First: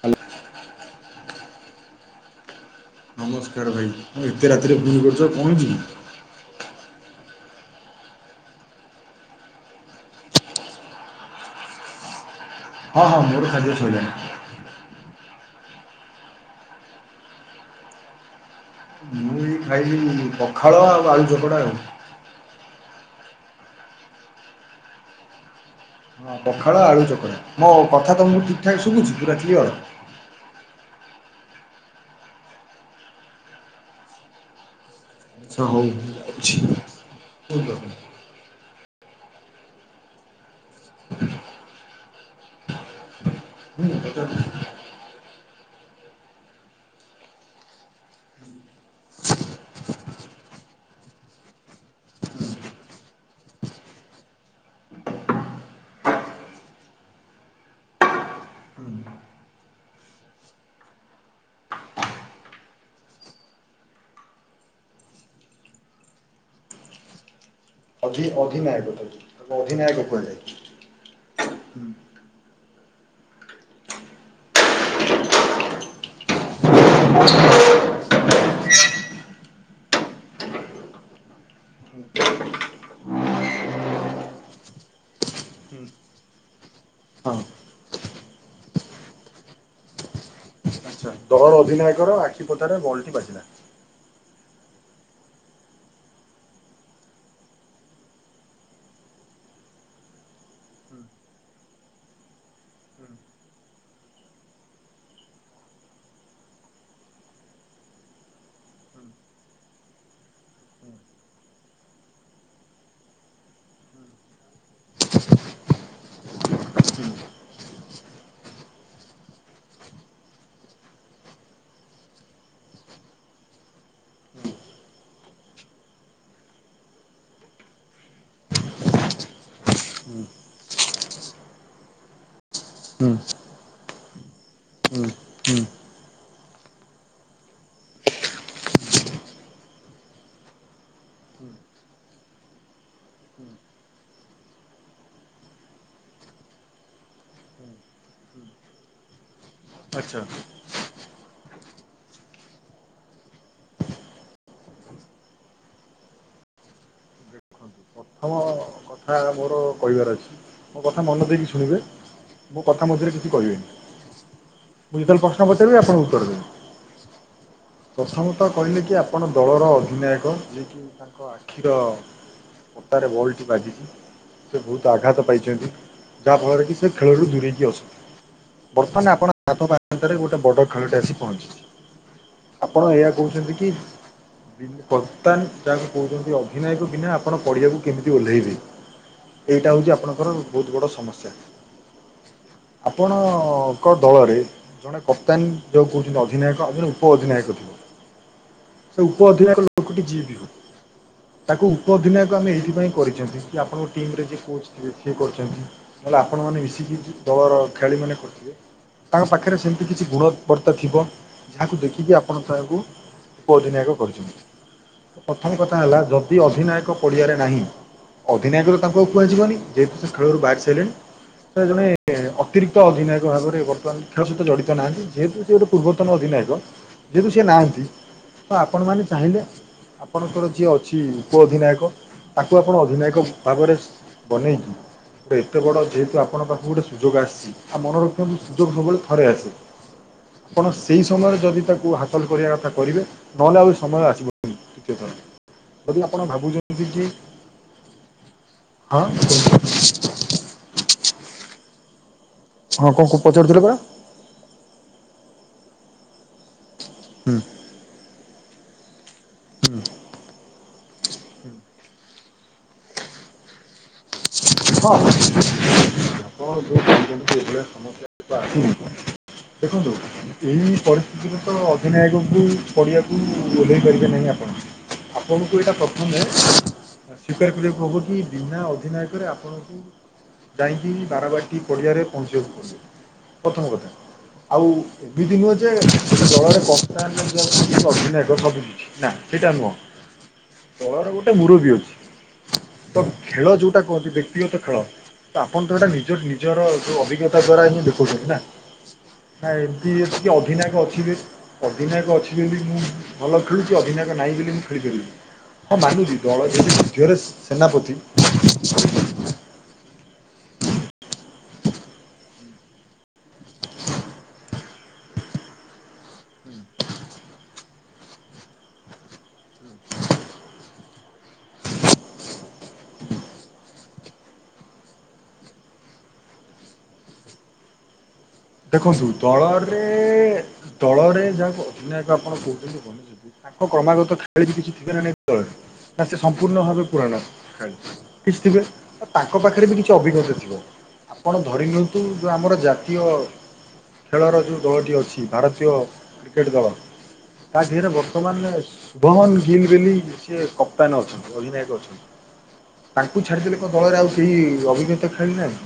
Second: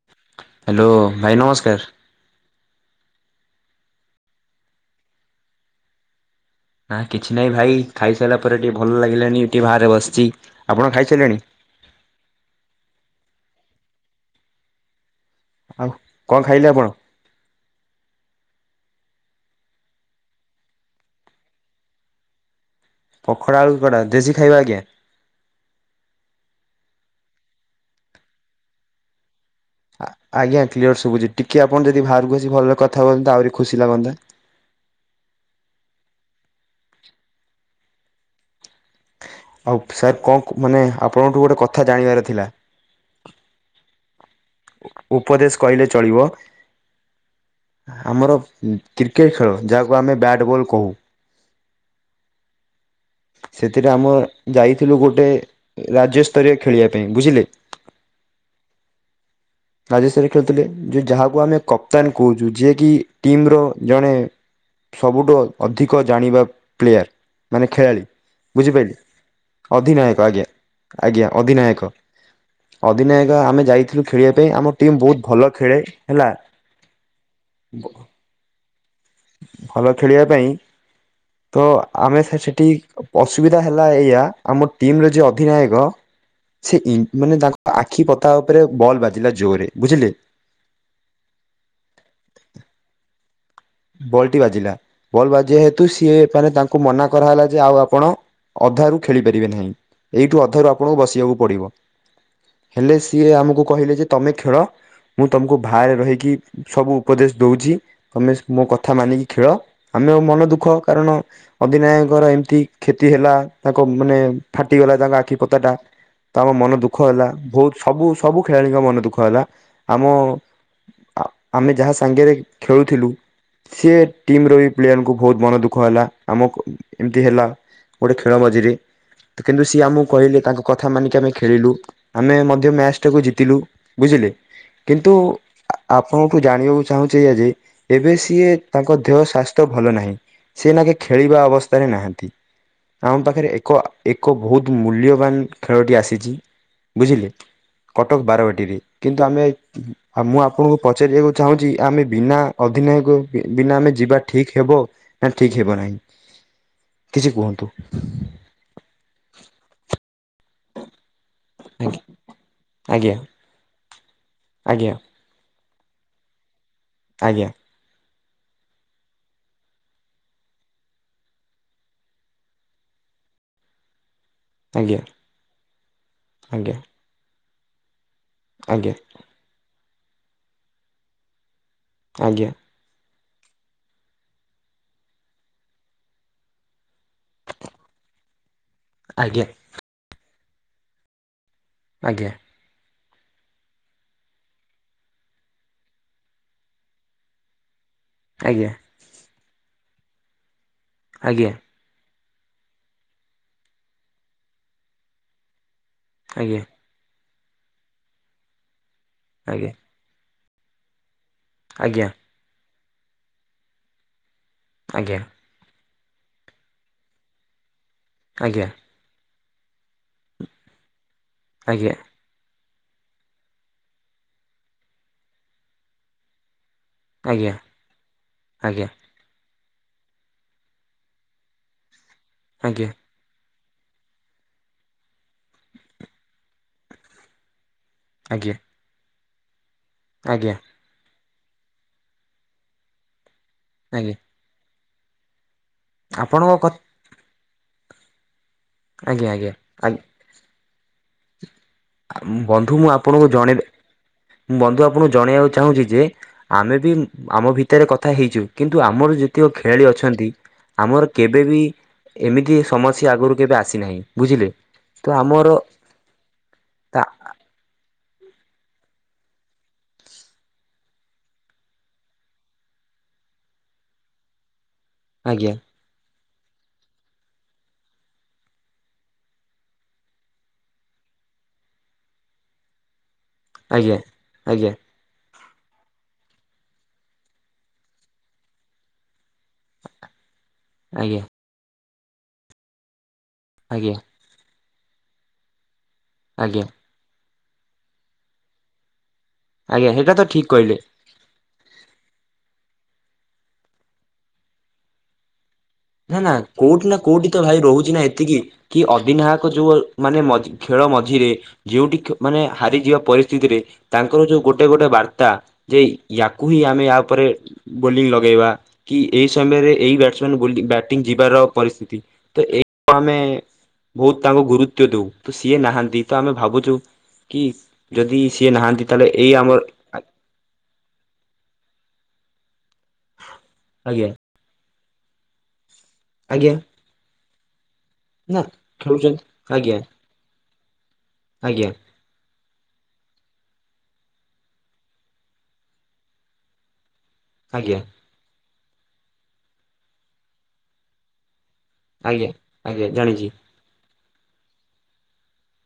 Hello. Hello ଭାଇ ନମସ୍କାର। ନମସ୍କାର ଭାଇ ଏତେ ରାତିରେ ଫୋନ କରିଛ କଣ ହେଇଛିକି? ନା କିଛି ନାହିଁ ଭାଇ ଖାଇସାରିଲା ପରେ ଟିକିଏ ଭଲ ଲାଗିଲାଣି ଟିକିଏ ବାହାରେ ବସିଛି ଆପଣ ଖାଇସାରିଲେଣି? ହଁ ହଁ ମୋର ଖିଆପିଆ ଶଇଲାଣି। ଆଉ କଣ ଖାଇଲେ ଆପଣ? ମୁଁ ଖାଇଲି ପଖାଳ ଆଉ ଆଳୁ ଚକଡ଼ା ଆଉ ପଖାଳ ଆଳୁ ଚକଡ଼ା ଦେଶୀ ଖାଇବା ଆଜ୍ଞା। ହଁ ପଖାଳ ଆଳୁ ଚକଡ଼ା ମୋ କଥା ତୁମକୁ ଠିକ୍ ଠାକ୍ ଶୁଭୁଛି ପୁରା କ୍ଲିୟର। ଆଜ୍ଞା କ୍ଲିୟର ଶୁଭୁଛି ଟିକେ ଆପଣ ଯଦି ବାହାରକୁ ଆସି ଭଲରେ କଥା କହନ୍ତା ଆହୁରି ଖୁସି ଲାଗନ୍ତା। ହଉ ରହୁଛି। ଆଉ ସାର୍ କଣ ମାନେ ଆପଣଙ୍କଠୁ ଗୋଟେ କଥା ଜାଣିବାର ଥିଲା? [unintelligible] ଉପଦେଶ କହିଲେ ଚଳିବ। ଆମର କ୍ରିକେଟ ଖେଳ ଯାହାକୁ ଆମେ ବ୍ୟାଟ୍ ବଲ୍ କହୁ। [unintelligible] ସେଥିରେ ଆମ ଯାଇଥିଲୁ ଗୋଟେ ରାଜ୍ୟସ୍ତରୀୟ ଖେଳିବା ପାଇଁ ବୁଝିଲେ? [unintelligible] ରାଜ୍ୟସ୍ତରୀୟ ଖେଳୁଥିଲେ ଯାହାକୁ ଆମେ କପ୍ତାନ କହୁଛୁ ଯିଏ କି ଟିମ ର ଜଣେ ସବୁଠୁ ଅଧିକ ଜାଣିବା ପ୍ଲେୟାର୍। ମାନେ ଖେଳାଳି ଅଧି ଅଧିନାୟକ ବୁଝିପାରିଲି ତାକୁ ତାକୁ ଅଧିନାୟକ କୁହାଯାଏ। ଆଜ୍ଞା। ଆଜ୍ଞା ଅଧିନାୟକ ଅଧିନାୟକ ଆମେ ଯାଇଥିଲୁ ଖେଳିବାକୁ ପାଇଁ ଆମ ଟିମ୍ ବହୁତ ଭଲ ଖେଳେ ହେଲା ବ ଭଲ ଖେଳିବା ପାଇଁ ତ ଆମେ ସେଠି ଅସୁବିଧା ହେଲା ଏଇଆ ଆମ ଟିମ ର ଯିଏ ହୁଁ ଅଧିନାୟକ ସେଇ ହଁ ମାନେ ତାଙ୍କ ଆଖି ପତା ଉପରେ ବଲ୍ ବାଜିଲା ଜୋରରେ ବୁଝିଲେ। ତମ ଅଧନାୟକର ଆଖି ପତାରେ ବଲ୍ ଟି ବାଜିଲା। ବଲ୍ ଟି ବାଜିଲା ବଲ୍ ବାଜିବା ହେତୁ ସିଏ ମାନେ ତାଙ୍କୁ ମନା କରାହେଲା ଯେ ଆଉ ଆପଣ ଅଧାରୁ ଖେଳି ପାରିବେ ନାହିଁ ଏଇଠୁ ଅଧାରୁ ଆପଣଙ୍କୁ ବସିବାକୁ ପଡିବ? ହେଲେ ସିଏ ଆମକୁ କହିଲେ ଯେ ତମେ ଖେଳ? ମୁଁ ତମକୁ ବାହାରେ ରହିକି ସବୁ ଉପଦେଶ ଦଉଛି ତମେ ମୋ କଥା ମାନିକି ଖେଳ ଆମେ ମନ ଦୁଃଖ କାରଣ ଅଧିନାୟକର ଏମିତି କ୍ଷତି ହେଲା ତାଙ୍କ ମାନେ ଫାଟିଗଲା ତାଙ୍କ ଆଖି ପତା ଟା ତ ଆମ ମନ ଦୁଃଖ ହେଲା ବହୁତ ସବୁ ସବୁ ଖେଳାଳିଙ୍କ ମନ ଦୁଃଖ ହେଲା ଆମ ଆ ଆମେ ଯାହା ସାଙ୍ଗରେ ଖେଳୁଥିଲୁ ସି ଟିମ ର ବି ପ୍ଲେୟରଙ୍କୁ ବହୁତ ମନ ଦୁଃଖ ହେଲା ଆମକୁ ଏମିତି ହେଲା ଗୋଟେ ଖେଳ ମଝିରେ ତ କିନ୍ତୁ ସିଏ ଆମକୁ କହିଲେ ତାଙ୍କ କଥା ମାନିକି ଆମେ ଖେଳିଲୁ ଆମେ ମଧ୍ୟ ହୁଁ ମ୍ୟାଚଟାକୁ ଜିତିଲୁ ବୁଝିଲେ ହୁଁ। କିନ୍ତୁ ହୁଁ ଆପଣଠୁ ଜାଣିବାକୁ ଚାହୁଁଛ ଏଇୟା ଯେ ଏବେ ସିଏ ତାଙ୍କ ଦେହ ସ୍ୱାସ୍ଥ୍ୟ ଭଲ ନାହିଁ ସିଏ ତାଙ୍କେ ଖେଳିବା ଅବସ୍ଥାରେ ନାହାନ୍ତି। ଆମ ପାଖରେ ଏକ ଏକ ବହୁତ ମୂଲ୍ୟବାନ ଖେଳଟି ଆସିଛି। ବୁଝିଲେ କଟକ ବାରବାଟୀରେ କିନ୍ତୁ ଆମେ ଆଚ୍ଛା ମୁଁ ଆପଣଙ୍କୁ ପଚାରିବାକୁ ଚାହୁଁଛି ଆମେ ବିନା ଅଧିନାୟକ ବିନା ଆମେ ଯିବା ଠିକ ହବ ନା ଠିକ ହେବ ନାହିଁ କିଛି କୁହନ୍ତୁ? ହମ କଥା ମୋର କହିବାର ଅଛି ମୋ କଥା ମନ ଦେଇକି ଶୁଣିବେ ମୋ କଥା ମଧ୍ୟରେ ଆଜ୍ଞା କିଛି କହିବେନି ଆଜ୍ଞା ମୁଁ ଯେତେବେଳେ ପ୍ରଶ୍ନ ପଚାରିବି ଆପଣଙ୍କୁ ଉତ୍ତର ଦେବେ ଆଜ୍ଞା। ପ୍ରଥମତଃ କହିଲେ କି ଆପଣ ଦଳର ଅଧିନାୟକ ଯିଏ କି ଆଖିର ପତାରେ ବଲ୍ ଟି ବାଜି ସେ ବହୁତ ଆଜ୍ଞା ଆଘାତ ପାଇଛନ୍ତି ଯାହାଫଳରେ ଆଜ୍ଞା କି ସେ ଖେଳରୁ ଦୂରେଇକି ଅଛନ୍ତି। ଆଜ୍ଞା ବର୍ତ୍ତମାନ ଆପଣଙ୍କ ହାତ ପାନ୍ତରେ ଗୋଟେ ବର୍ଡର ଖେଳଟି ଆସି ପହଞ୍ଚିଛି। ଆଜ୍ଞା। ଆପଣ ଏହା କହୁଛନ୍ତି କି କପ୍ତାନ ଯାହାକୁ କହୁଛନ୍ତି ଅଧିନାୟକ ବିନା ଆପଣ ପଢିବାକୁ କେମିତି ଓହ୍ଲେଇବେ? ଆଜ୍ଞା। ଏଇଟା ହଉଛି ଆପଣଙ୍କର ବହୁତ ବଡ଼ ସମସ୍ୟା। ଆଜ୍ଞା। ଆପଣଙ୍କ ଦଳରେ ଜଣେ କପ୍ତାନ ଯେଉ କହୁଛନ୍ତି ଅଧିନାୟକ ଆଉ ଜଣେ ଉପଅଧିନାୟକ ଥିବ। ଆଜ୍ଞା। ସେ ଉପ ଅଧିନାୟକ ଲୋକଟି ଯିଏବି ହଉ ଆଜ୍ଞା ତାକୁ ଉପ ଅଧିନାୟକ ଆମେ ଏଇଥିପାଇଁ କରିଛନ୍ତି କି ଆପଣଙ୍କ ଟିମିରେ ଯିଏ କୋଚ୍ ଥେ ସିଏ କରିଛନ୍ତି ନହେଲେ ଆଜ୍ଞା ଆପଣମାନେ ମିଶିକି ଦଳର ଖେଳାଳି ମାନେ କରିଥିବେ ତାଙ୍କ ପାଖରେ ସେମିତି କିଛି ଗୁଣବତ୍ତା ଥିବ। ଆଜ୍ଞା ଯାହାକୁ ଆଜ୍ଞା ଆଜ୍ଞା ଆଜ୍ଞା ଦେଖିକି ଆପଣ ତାଙ୍କୁ ଉପ ଅଧିନିୟକ କରିଛନ୍ତି। ଆଜ୍ଞା। ପ୍ରଥମ କଥା ହେଲା ଯଦି ଅଧିନାୟକ ପଡ଼ିଆରେ ନାହିଁ। ଅଧିନାୟକ ତାଙ୍କୁ ଆଉ କୁହାଯିବନି ଯେହେତୁ ସେ ଖେଳରୁ ବାହାରି ସାରିଲେଣି ସେ ଜଣେ ଅତିରିକ୍ତ ଅଧିନାୟକ ଭାବରେ ବର୍ତ୍ତମାନ ଖେଳ ସହିତ ଜଡ଼ିତ ନାହାନ୍ତି ଯେହେତୁ ଯେ ଗୋଟେ ପୂର୍ବତନ ଅଧିନାୟକ। ଯେହେତୁ ସେ ନାହାନ୍ତି ତ ଆପଣମାନେ ଚାହିଁଲେ ଆପଣଙ୍କର ଯିଏ ଅଛି ଉପ ଅଧିନାୟକ ତାକୁ ଆପଣ ଆଜ୍ଞା ଅଧିନାୟକ ଙ୍କ ଭାବରେ ବନେଇକି ସେ ଏତେ ବଡ଼ ଯେହେତୁ ଆପଣଙ୍କ ପାଖକୁ ଗୋଟେ ସୁଯୋଗ ଆସିଛି ଆ ମନର ସୁଯୋଗ ସବୁବେଳେ ଥରେ ଆସେ ଆଜ୍ଞା ଆଜ୍ଞା ଆପଣ ସେହି ସମୟରେ ଯଦି ତାକୁ ହାସଲ କରିବା କଥା କରିବେ ନହେଲେ ଆହୁରି ସମୟ ଆଜ୍ଞା ଆସିବ ଦ୍ୱିତୀୟଥର। ଯଦି ଆପଣ ଆପଣଙ୍କ ଭାବୁଛନ୍ତି କି ଆଜ୍ଞା ହଁ ଆଜ୍ଞା [unintelligible] ବନ୍ଧୁ ହଁ ମୁଁ କଣ ଆପଣଙ୍କୁ ଜଣେ ପଚାରୁଥିଲେ ପରା? ମୁଁ ବନ୍ଧୁ ଆପଣଙ୍କୁ ଜଣେଇବାକୁ ଚାହୁଁଛି ଯେ ଆମେ ବି ଆମ ହଁ ଭି ତେରେ କଥା ହେଇଜୀବୁ କିନ୍ତୁ ଆମର ଯେତିକ ଖେଳାଳି ଅଛନ୍ତି। ଆମର କେବେ ବିି ଏମିତି ସମସ୍ୟା ଆଗରୁ କେବେ ଆସିନାହିଁ। ବୁଝିଲେ। ହଁ ତ ଆପଣ ଯେ ଆମର ତା [unintelligible] [unintelligible] ଦେଖନ୍ତୁ ଏଇ ପରିସ୍ଥିତିରେ ତ ଅଧିନାୟକଙ୍କୁ ପଡ଼ିଆକୁ ଓହ୍ଲେଇ ପାରିବେ ନାହିଁ ଆପଣ। ଆଜ୍ଞା ଆପଣଙ୍କୁ ଏଇଟା ପ୍ରଥମେ ସ୍ଵିକାର କରିବାକୁ ହବ କି ବିନା ଅ ଅଧିନାୟକରେ ଆପଣଙ୍କୁ ଯାଇକି ବାରବାଟି ପଡ଼ିଆରେ ପହଞ୍ଚିବାକୁ ପଡିବ। ପ୍ରଥମ କଥା, ଆଜ୍ଞା ଆଉ ଆଜ୍ଞା ଏମିତି ନୁହେଁ ଯେ ଦଳରେ କସ୍ତା [unintelligible] ନା ସେଇଟା ନୁହଁ, ଦଳର ଆଜ୍ଞା ଆଜ୍ଞା ଗୋଟେ ମୁରବୀ ଅଛି, ତ ଖେଳ ଯୋଉ ଆଜ୍ଞା ବ୍ୟକ୍ତିଗତ ଖେଳ ତ ଆପଣ ତ ଏଇଟା ନିଜ ଆଜ୍ଞା ନିଜର ଯୋଉ ଅଭିଜ୍ଞତା ଦ୍ଵାରା ଏମାନେ ଦେଖଉଛନ୍ତି ନା, ନା ଆଜ୍ଞା ଏମିତି ସେଇଟା ତ କିଏ ଠିକ୍ କହିଲେ। ଅଧିନାୟକ ଅଛି ଯେ ଅଧିନାୟକ ଅଛି ବୋଲି ମୁଁ ଭଲ ଖେଳୁଛି ଅଧିନାୟକ ନାହିଁ ବୋଲି ମୁଁ ଖେଳିପାରିବିନି। ହଁ ମାନୁଛି ନା-ନା ଦଳ ଯଦି କୋଉଠି ନା ଝିଅରେ କୋଉଠି ତ ଭାଇ ସେନାପତି ରହୁଛି ନା ଏତିକି, କି ଅଧିନାୟକ ଯୋଉ ମାନେ ମଝ୍ ଖେଳ ମଝିରେ ଯୋଉଠି ମାନେ ହାରିଯିବା ପରିସ୍ଥିତିରେ ତାଙ୍କର ଯୋଉ ଗୋଟେ ଗୋଟେ ବାର୍ତ୍ତା ଯେ ୟାକୁ ହିଁ ଆମେ ୟା ଉପରେ ବୋଲିଂ ଲଗେଇବା କି ଏଇ ସମୟରେ ଏଇ ବ୍ୟାଟସମ୍ୟାନ୍ ବୋଲିଙ୍ଗ୍ ବ୍ୟାଟିଂ ଯିବାର ପରିସ୍ଥିତି ତ ଏଇ [inaudible] ଆମେ ବହୁତ ତାଙ୍କୁ ଗୁରୁତ୍ଵ ଦଉ ତ ସିଏ ନାହାନ୍ତି ତ ଆମେ ଭାବୁଛୁ କି ଯଦି ସିଏ ନାହାନ୍ତି ତାହେଲେ ଏଇ ଆମର ଏ-ଏ-ଏ-ଏ ଦଳରେ ଯାହାକୁ ଅଧିନାୟକ ଆପଣ କହୁଛନ୍ତି ବନଉଛନ୍ତି ତାଙ୍କ ଆଜ୍ଞା କ୍ରମାଗତ ଖେ ହେଲେ କିଛି ଠିକ୍ ଠିକଣା ନାଇଁ [inaudible] ନା ସେ ଆଜ୍ଞା ସମ୍ପୂର୍ଣ ଭାବେ ପୁରଣ ଖେଳାଳି? ନା କିଛି ଥିବେ, ଖେଳୁଛନ୍ତି ତାଙ୍କ ପାଖରେ ଆଜ୍ଞା ବି କିଛି ଅଭିଜ୍ଞତା ଥିବ ଆପଣ ଧରି ଆଜ୍ଞା ନିଅନ୍ତୁ ତୁ ଯୋଉ ଆମର ଜାତୀୟ ଖେଳର ଯୋଉ ଦଳଟି ଅଛି, ଭାରତୀୟ କ୍ରିକେଟ୍ ଦଳ ତା ଆଜ୍ଞା ଧିଏରେ ବହୁ [unintelligible] ଶୁଭମ୍ ଗିଲ୍ ବୋଲି ସେ କପ୍ତାନ ଅଛନ୍ତି ଅଧିନାୟକ ଅଛ୍ ଆଜ୍ଞା ଆଜ୍ଞା ତାଙ୍କୁ ଜାଣିଛି। ଛାଡିଦେଲେ କଣ ଦଳରେ ଆଉ କେହି ଅଭିଜ୍ଞତା ଖେଳାଳି ନାହାନ୍ତି?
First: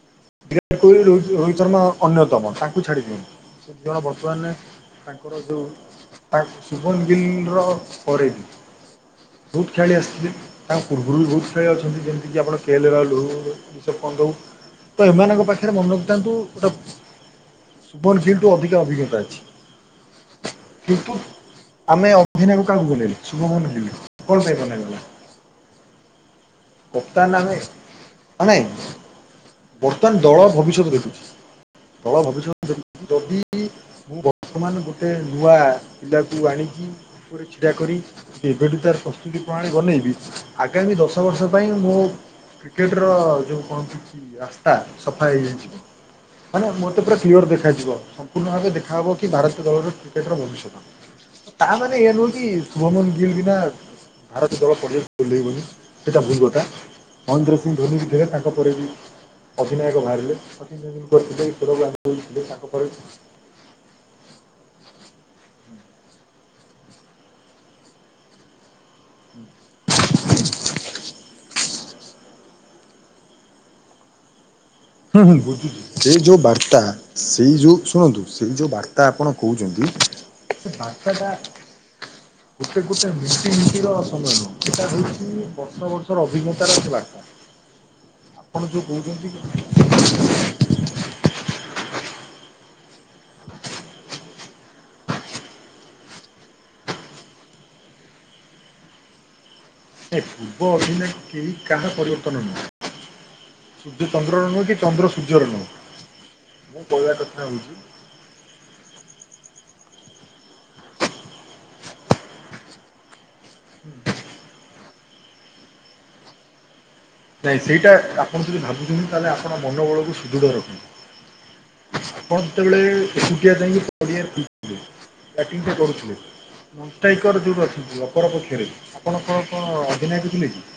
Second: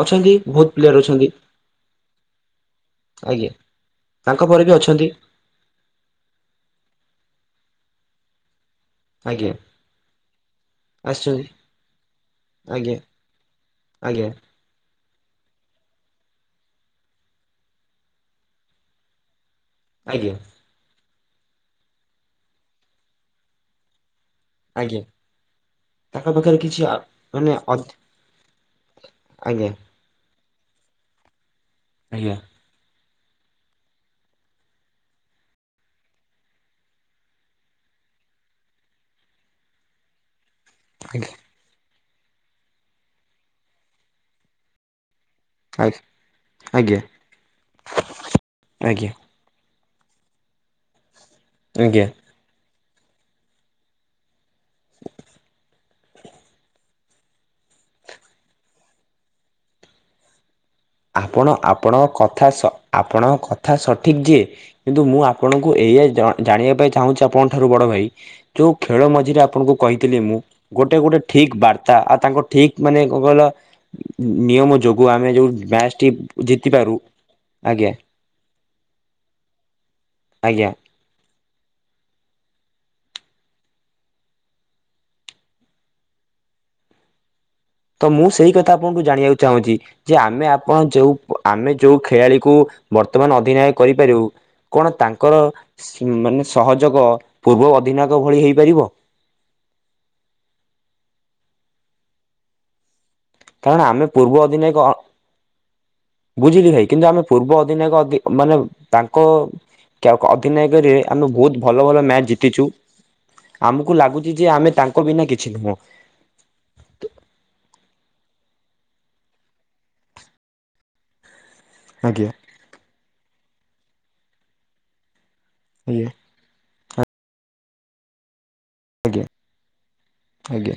ଅଛନ୍ତି ବହୁତ ବିରାଟ ପ୍ଲେୟର କୋହଲି, ରୋହି ଅଛନ୍ତି ରୋହିତ ଶର୍ମା। ଅନ୍ୟତମ, ତାଙ୍କୁ ଆଜ୍ଞା ଛାଡ଼ିଦିଅନ୍ତୁ, ସେ ଦିଜଣ ତାଙ୍କ ବର୍ତ୍ତମାନେ ପରେ ବି ଅଛନ୍ତି ତାଙ୍କର ଯୋଉ ତା ଶୁଭମ୍ ଗିଲ୍ ର ପରେ ଆଜ୍ଞା ବହୁତ ଖେଳାଳି ଆସିଥିବେ? ତାଙ୍କ ପୂର୍ବରୁ ବି ଆସିଛନ୍ତି ବହୁତ ଖେଳାଳି ଅଛନ୍ତି ଯେମିତିକି ଆପଣ କେଏଲ ଆଜ୍ଞା ରାହୁଲୁ, ରିଷଭ ପଣ୍ଟୁ। ଆଜ୍ଞା ତ ଏମାନଙ୍କ ପାଖରେ ମନେ ରଖିଥାନ୍ତୁ ଗୋଟେ ଶୁଭମ୍ ଗିଲ୍ ଠୁ ଅଧିକ ଅଭିଜ୍ଞତା ଅଛି। ଆଜ୍ଞା‌। କିନ୍ତୁ ଆମେ ଅଧିନାୟକ କାହାକୁ ବନେଇଲେ ଶୁଭମ୍ ଗିଲ୍ କୁ କଣ ପାଇଁ ବନା ଆଜ୍ଞା ଗଲା? ତାଙ୍କ ପାଖରେ କି କପ୍ତାନ ମାନେ, ମାନେ ଆଜ୍ଞା ‌ବହୁ ବର୍ତ୍ତମାନ ଦଳ ଭବିଷ୍ୟତ ଦେଖୁଛି ଦଳ ଆଜ୍ଞା ଭବିଷ୍ୟତ୍ ଯଦି, ଯଦି ମୁଁ ବର୍ତ୍ତମାନ ଗୋଟେ ନୂଆ ପିଲାକୁ ଆଣିକି ଉପରେ ଛିଡା କରି କେବେଠୁ ତାର ପ୍ରସ୍ତୁତି ପ୍ରଣାଳୀ ବନେଇବି ଆଗାମୀ ଦଶ ଆଜ୍ଞା ବର୍ଷ ମୋ ପାଇଁ ମୋ କ୍ରିକେଟର ଯୋଉ କଣ [unintelligible] ‌ ରାସ୍ତା ସଫା ହେଇଯାଇଛି। ମାନେ ମୋତେ ଆଜ୍ଞା ପୁରା କ୍ଲିୟର ଦେଖାଯିବ ସମ୍ପୂର୍ଣ୍ଣ ଭାବେ ଦେଖା ହବ ଆଜ୍ଞା କି ଭାରତୀୟ ଦଳର ଟି [inaudible] ର ଭବିଷ୍ୟତ, ତା ମାନେ ଆଜ୍ଞା ଏଇୟା ନୁହଁ କି କି ଶୁଭମ୍ ଗିଲ୍ ବିନା ଭାରତ ଦଳ ପଡିଆକୁ ଓହ୍ଲେଇବନି ସେଇଟା ଭୁଲ କ [inaudible] ମହେନ୍ଦ୍ର ସିଂହ ଧୋନି ବି ଥିଲେ, ତାଙ୍କ ପରେ ବି ଅଧିନାୟକ ବାହାରିଲେ। ତେନ୍ଦୁଲକର ଥିଲେ ଆପଣ ଈଶ୍ୱର ଆପଣଙ୍କ ଗାଙ୍ଗୁଲି ଥିଲେ କଥା ସ ତାଙ୍କ ପରେ ଆପଣଙ୍କ କ କଥା ସଠିକ୍ ଯେ କିନ୍ତୁ ମୁଁ ଆପଣଙ୍କୁ ଏଇଆ ଜା ଜାଣିବା ପାଇଁ ଚାହୁଁଛି ଆପଣଙ୍କ ଠାରୁ ବଡ ଭାଇ ଯୋଉ ଖେଳ ମଝିରେ ଆପଣଙ୍କୁ କହିଥିଲି ମୁଁ ଗୋଟେ ଗୋଟେ ଠିକ୍ ବାର୍ତ୍ତା ଆଉ ତାଙ୍କ ଠିକ୍ ମାନେ କଣ କହିଲ ନିୟମ ଯୋଗ୍ ହୁଁ-ହୁଁ ବୁଝୁଛି ସେଇ ଯୋଉ ବାର୍ତ୍ତା ସେଇ ଯୋଉ ଆଜ୍ଞା ଶୁଣନ୍ତୁ ସେଇ ଯୋଉ ବାର୍ତ୍ତା ଆପଣ କହୁଛନ୍ତି ଆଜ୍ଞା ବାର୍ତ୍ତାଟା ଗୋଟେ ଗୋଟେ ମିଟିଂ ମିନିଟର ସମୟ ନୁହଁ ଏଟା ହଉଛି ବର୍ଷ ବର୍ଷର ଅଭିଜ୍ଞତା ର ସେଲାର। ତ ମୁଁ ସେଇ କଥା ଆପଣଙ୍କୁୁ ଜାଣିବାକୁ ଚାହୁଁଛି? ଯେ ଆମେ ଆପଣ ଯୋଉ, ଆମେ ଯୋଉ ଖେଳାଳିକୁ ବର୍ତ୍ତମାନ ଅଧିନାୟ କରିପାରିବୁ କଣ ତାଙ୍କର ମାନେ ସହଯୋଗ ପୂର୍ବ ଅଧିନାୟକ ଭଳି ହେଇପାରିବ? ପୂର୍ବ ଅଭିନୟ କେହି କାହାର ପରିବର୍ତ୍ତନ ନୁହ କାରଣ ଆମେ ସୂର୍ଯ୍ୟ ପୂର୍ବ ଚନ୍ଦ୍ରର ନୁହେଁ କି ଅଧିନାୟକ ଚନ୍ଦ୍ର ସୂର୍ଯ୍ୟର ନୁହଁ। ବୁଝିଲି ମୁଁ ଭାଇ, କିନ୍ତୁ କହିବା ଆମେ କଥା ପୂର୍ବ ହଉଛି ଅଧିନାୟକ ମାନେ ତାଙ୍କ ଅଧନାୟକରେ, ଆମେ ବହୁତ ଭଲ ଭଲ ମ୍ୟାଚ ଜିତିଛୁ। ଆମକୁ ଲାଗୁଛି ଯେ ଆମେ ତାଙ୍କ ବିନା କିଛି ନୁହଁ। ନାଇଁ ସେଇଟା ଆପଣ ଯଦି ଭାବୁଛନ୍ତି ତାହେଲେ ଆପଣ ମନ ବଳକୁ ସୁଦୃଢ଼ ରଖନ୍ତୁ। ଆଜ୍ଞା। ସେତେବେଳେ ଏକୁଟିଆ ଯାଇକି ବଢିଆ ବ୍ୟାଟ ଟି ଆଜ୍ଞା କରୁଥିଲେ। ମଷ୍ଟାଇକର ଯେଉଁଠି ଅଛନ୍ତି ଅପରପକ୍ଷରେ ଆପଣ ଆଜ୍ଞା କଣ କଣ ଅଧିନାୟକ ଥିଲେ କି? ଆଜ୍ଞା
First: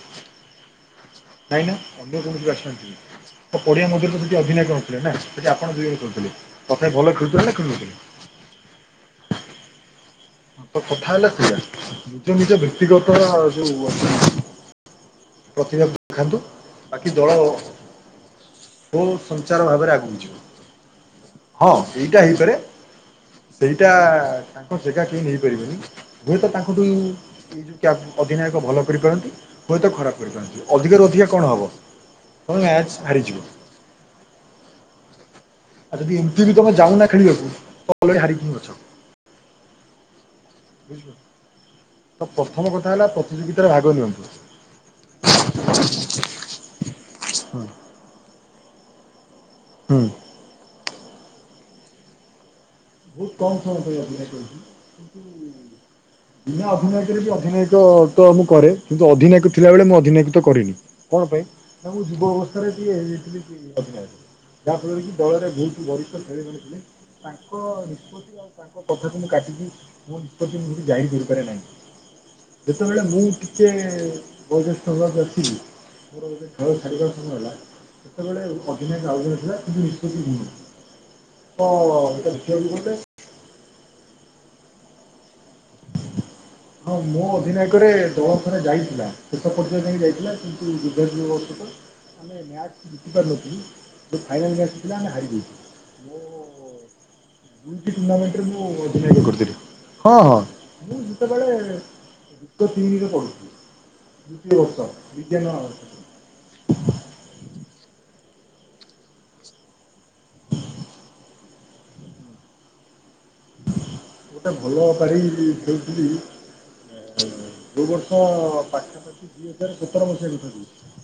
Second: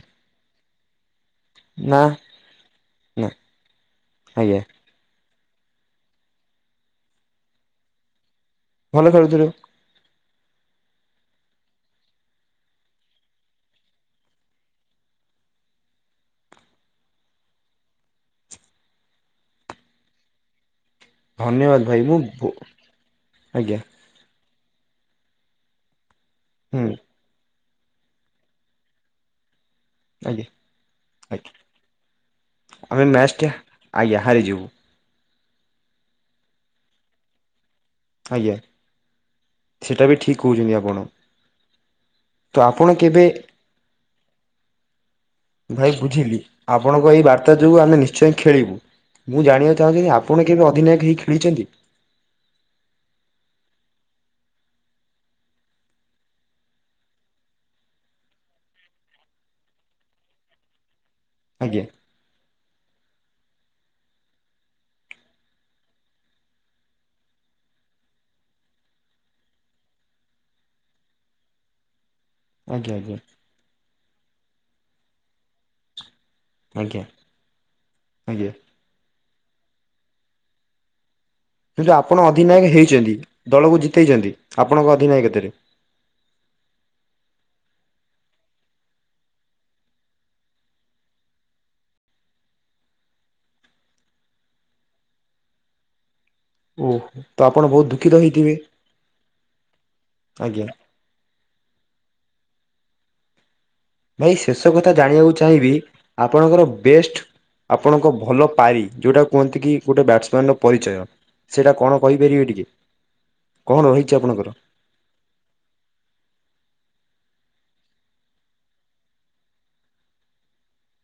ନାଇଁ ନା, ଅନ୍ୟ କେତିରୁ ନା ଆସିନାହାନ୍ତି ତ ପଢିଆ ମଧ୍ୟରୁ ଆଜ୍ଞା ଅଧୀନୟ କରନ୍ତି ନା ସେଠି ଆପଣ ଦୁଇରେ ଖେଳୁଥିଲେ ତଥାପି ଭଲ ଖେଳୁଥିଲେ ନା ଖେଳୁନଥିଲ? ଭଲ ଖେଳୁଥିଲେ। ତ କଥା ହେଲା ସେଇଆ, ନିଜ ନିଜ ବ୍ୟକ୍ତିଗତ ଯୋଉ ଅଛି ପ୍ରତିଭା ଦେଖାନ୍ତୁ, ବାକି ଦଳ ବହୁତ ସଞ୍ଚାର ଭାବରେ ଆଗକୁ ଯିବ। ହଁ ଧନ୍ୟବାଦ ଭାଇ ମୁଁ ଏଇଟା ହେଇପାରେ ଆଜ୍ଞା ସେଇଟା ତାଙ୍କ ଯେଗା କେହି ନେଇପାରିବେନି, ହୁଏତ ତାଙ୍କଠୁ ହୁଁ ଏଇ ଯୋଉ ଅଧିନାୟକ ଭଲ କରିପାରନ୍ତି ହୁଏତ ଖରାପ ଆଜ୍ଞା କରିପାରନ୍ତି, ଅଧିକାରୁ ଅଧିକା ଆଜ୍ଞା କଣ ହେବ? ମ୍ୟାଚ୍ ଆମେ ହାରିଯିବ। ମ୍ୟାଚଟା ଆଜ୍ଞା ହାରଯିବୁ। ଆ ଏତେ ବି ତମେ ଜାଣୁନା ଖେଳିବାକୁ ଅଲରେଡି ହାରିକି ଆଜ୍ଞା ହିଁ ଅଛ ସେଇଟା ବି ଠିକ୍ କହୁଛନ୍ତି ଆପଣ, ବୁଝିଲ ତ ଆପଣ କେବେ ତାର ରାଗ ଜୋର। ଭାଇ ବୁଝିଲି, ଆପଣଙ୍କ ଏଇ ବାର୍ତ୍ତା ଯୋଗୁଁ, ଆମେ ନିଶ୍ଚୟ ଖେଳିବୁ। ମୁଁ ଜାଣିବାକୁ ଚାହୁଁଛି ଆପଣ କେବେ ଅଧିନାୟକ ହେଇ ଖେଳିଛନ୍ତି? ବହୁତ କମ୍ ସମୟ ପାଇଁ ଅଭିନୟ କରିଛି କିନ୍ତୁ [inaudible] ବିନା ଅଧିନାୟକରେ ବି ଅଧିନାୟକ ତ ମୁଁ କରେ, କିନ୍ତୁ ଅଧିନାୟକ ଥିଲାବେଳେ ମୁଁ ଅଧିନାୟକ ତ କରିନି। କଣ ପାଇଁ? ଆଜ୍ଞା। ତାଙ୍କୁ ଯୁବ ଅବସ୍ଥାରେ ଟିକେ ଯାଇଥିଲି। ଯାହାଫଳରେ କି ଦଳରେ ବହୁ ବରିଷ୍ଠ ଖେଳିପାରି ଥିଲେ ତାଙ୍କ ନିଷ୍ପତ୍ତି ତାଙ୍କ କଥାକୁ ମୁଁ କାଟିକି ମୋ ଏପର୍ଯ୍ୟନ୍ତ ଯାହିର କରିପାରେ ନାହିଁ। ଆଜ୍ଞା ଯେତେବେଳେ ଆଜ୍ଞା ମୁଁ ଟିକେ ବୟଜ୍ୟଷ୍ଟ ହବାକୁ ଆସିଲି ମୋର ଖେଳ ଆଜ୍ଞା ଛାଡ଼ିବାକୁ ହେଲା, ସେତେବେଳେ ଆଜ୍ଞା ଅଧ୍ୟନାୟକ ଆଉ ଜଣେ ଥିଲା କିନ୍ତୁ, ନିଷ୍ପତ୍ତି ମୁଁ ନେଲି। କିନ୍ତୁ ଆପଣ ଅଧିନାୟକ ହେଇଛନ୍ତି, ଦଳକୁ ଜିତେଇଛନ୍ତି, ଆପଣଙ୍କ ଅଧିନାୟକ ତାରେ? ହଁ ମୋ ଅଧିନୟକରେ ଦଳ ଥରେ ଯାଇଥିଲା, ଶେଷ ପର୍ଯ୍ୟାୟ ଯାଇକି ଯାଇଥିଲା, କିନ୍ତୁ ଯୁଦ୍ଧ ବଶତଃ ଆମେ ମ୍ୟାଚ୍ ଜିତି ପାରରିନଥିଲୁ, ଯୋଉ ଫାଇନାଲ୍ ମ୍ୟାଚ୍ ଥିଲା, ଆମେ ହାରି ଯାଇଥିଲୁ, ମୁଁ ଓହୋ। ତ ଆପଣ [unintelligible] ଭୁଲ୍ ବହୁତ ଠିକ୍ ଦୁଃଖିତ ମୁମେଣ୍ଟରେ ହେଇଥିବେ ମୁଁ ଅଧିନୟକ କରିଥିଲି, ହଁ। ଆଜ୍ଞା ସେତେବେଳେ ଯୁକ୍ତ ତିନିରେ ପଢ଼ୁଥିଲି। ଭାଇ ଦ୍ୱିତୀୟ ଶେଷ ବର୍ଷ କଥା ଜାଣିବାକୁ ବିଜ୍ଞାନ ଚାହିଁବି ଆପଣଙ୍କର ବେଷ୍ଟ୍ ଆପଣଙ୍କ ଭଲ ପାଇ ଯଉଟା କୁହନ୍ତି କି ଗୋଟେ ବ୍ୟାଟ୍ସମ୍ୟାନ୍ ର ପରିଚୟ। ସେଟା କଣ କହିପାରିବେ ଟିକେ କଣ ରହି ଯୋଉଟା ଭଲ [unintelligible] ଖେଳୁଥିଲି। ଯଉ ବର୍ଷ ପାଖାପାଖି ଦୁଇ ହଜାର୍ ସତର ମସିହା କଥା କହୁଚି।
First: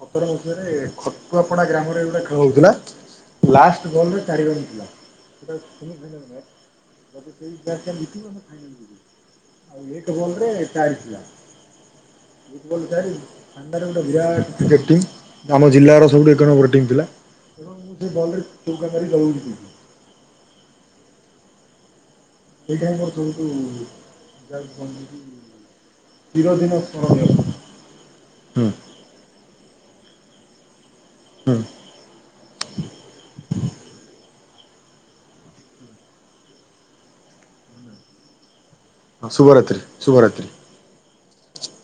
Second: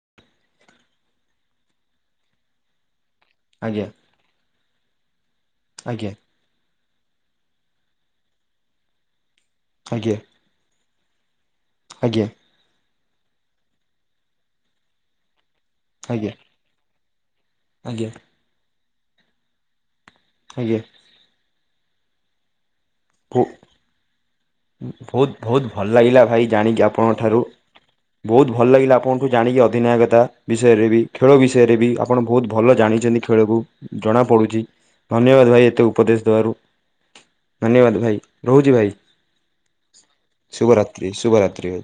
ସତର ମସିହାରେ ଖଟୁଆପଡା ଗ୍ରାମରେ ଗୋଟିଏ ଖେଳ ହଉଥିଲା ଆଜ୍ଞା ଲାଷ୍ଟ ବଲ୍ ରେ ଚାରି ରନ୍ ଆଜ୍ଞା ଥିଲା। ଯଦି ସେଇ ମ୍ୟାଚ୍ ଟା ଜିତିବ ଆମେ ଫାଇନାଲ୍ ଯିବୁ ଆଉ ଏକ ଆଜ୍ଞା ବଲ୍ ରେ ଚାରି ଥିଲା। ଆଜ୍ଞା। ଫୁଟବଲ୍ ଚାରି ଫାଣ୍ଡାରେ ବିରାଟ୍ ଜେଟିଂ ଆମ ଜିଲ୍ଲାର ଆଜ୍ଞା ସବୁଠୁ ଏକ ନମ୍ବର ଟିମ୍ ଥିଲା। ଆଜ୍ଞା ଆଜ୍ଞା। ସେଇଟା ଆମର ସବୁଠୁ ଯାହାକୁ କହନ୍ତି କି ବହୁତ୍ -ବହୁତ୍ ଭଲ ଲାଗିଲା ଭାଇ ଚିରଦିନ ଜାଣିକି ଆପଣଙ୍କ ସ୍ମରଣୀୟ। ଠାରୁ ବହୁତ୍ ଭଲ ହୁଁ ଲାଗିଲା ଆପଣ ମୁଁ ଜାଣିଚି ଅଧିନାୟକତା ବିଷୟରେ ବି ଖେଳ ବିଷୟରେ ବି ଆପଣ ବହୁତ୍ ଭଲ ଜାଣିଚନ୍ତି ଖେଳକୁ ଜଣା ପଡୁଚି। ଧନ୍ୟବାଦ୍ ଭାଇ ଏତେ ଉପଦେଶ ଦେବାରୁ ଧନ୍ୟବାଦ୍ ଭାଇ ରହୁଚି ଭାଇ। ହଁ ଶୁଭରାତ୍ରି- ଶୁଭରାତ୍ରି। ଶୁଭରାତ୍ରି -ଶୁଭରାତ୍ରି ଭାଇ।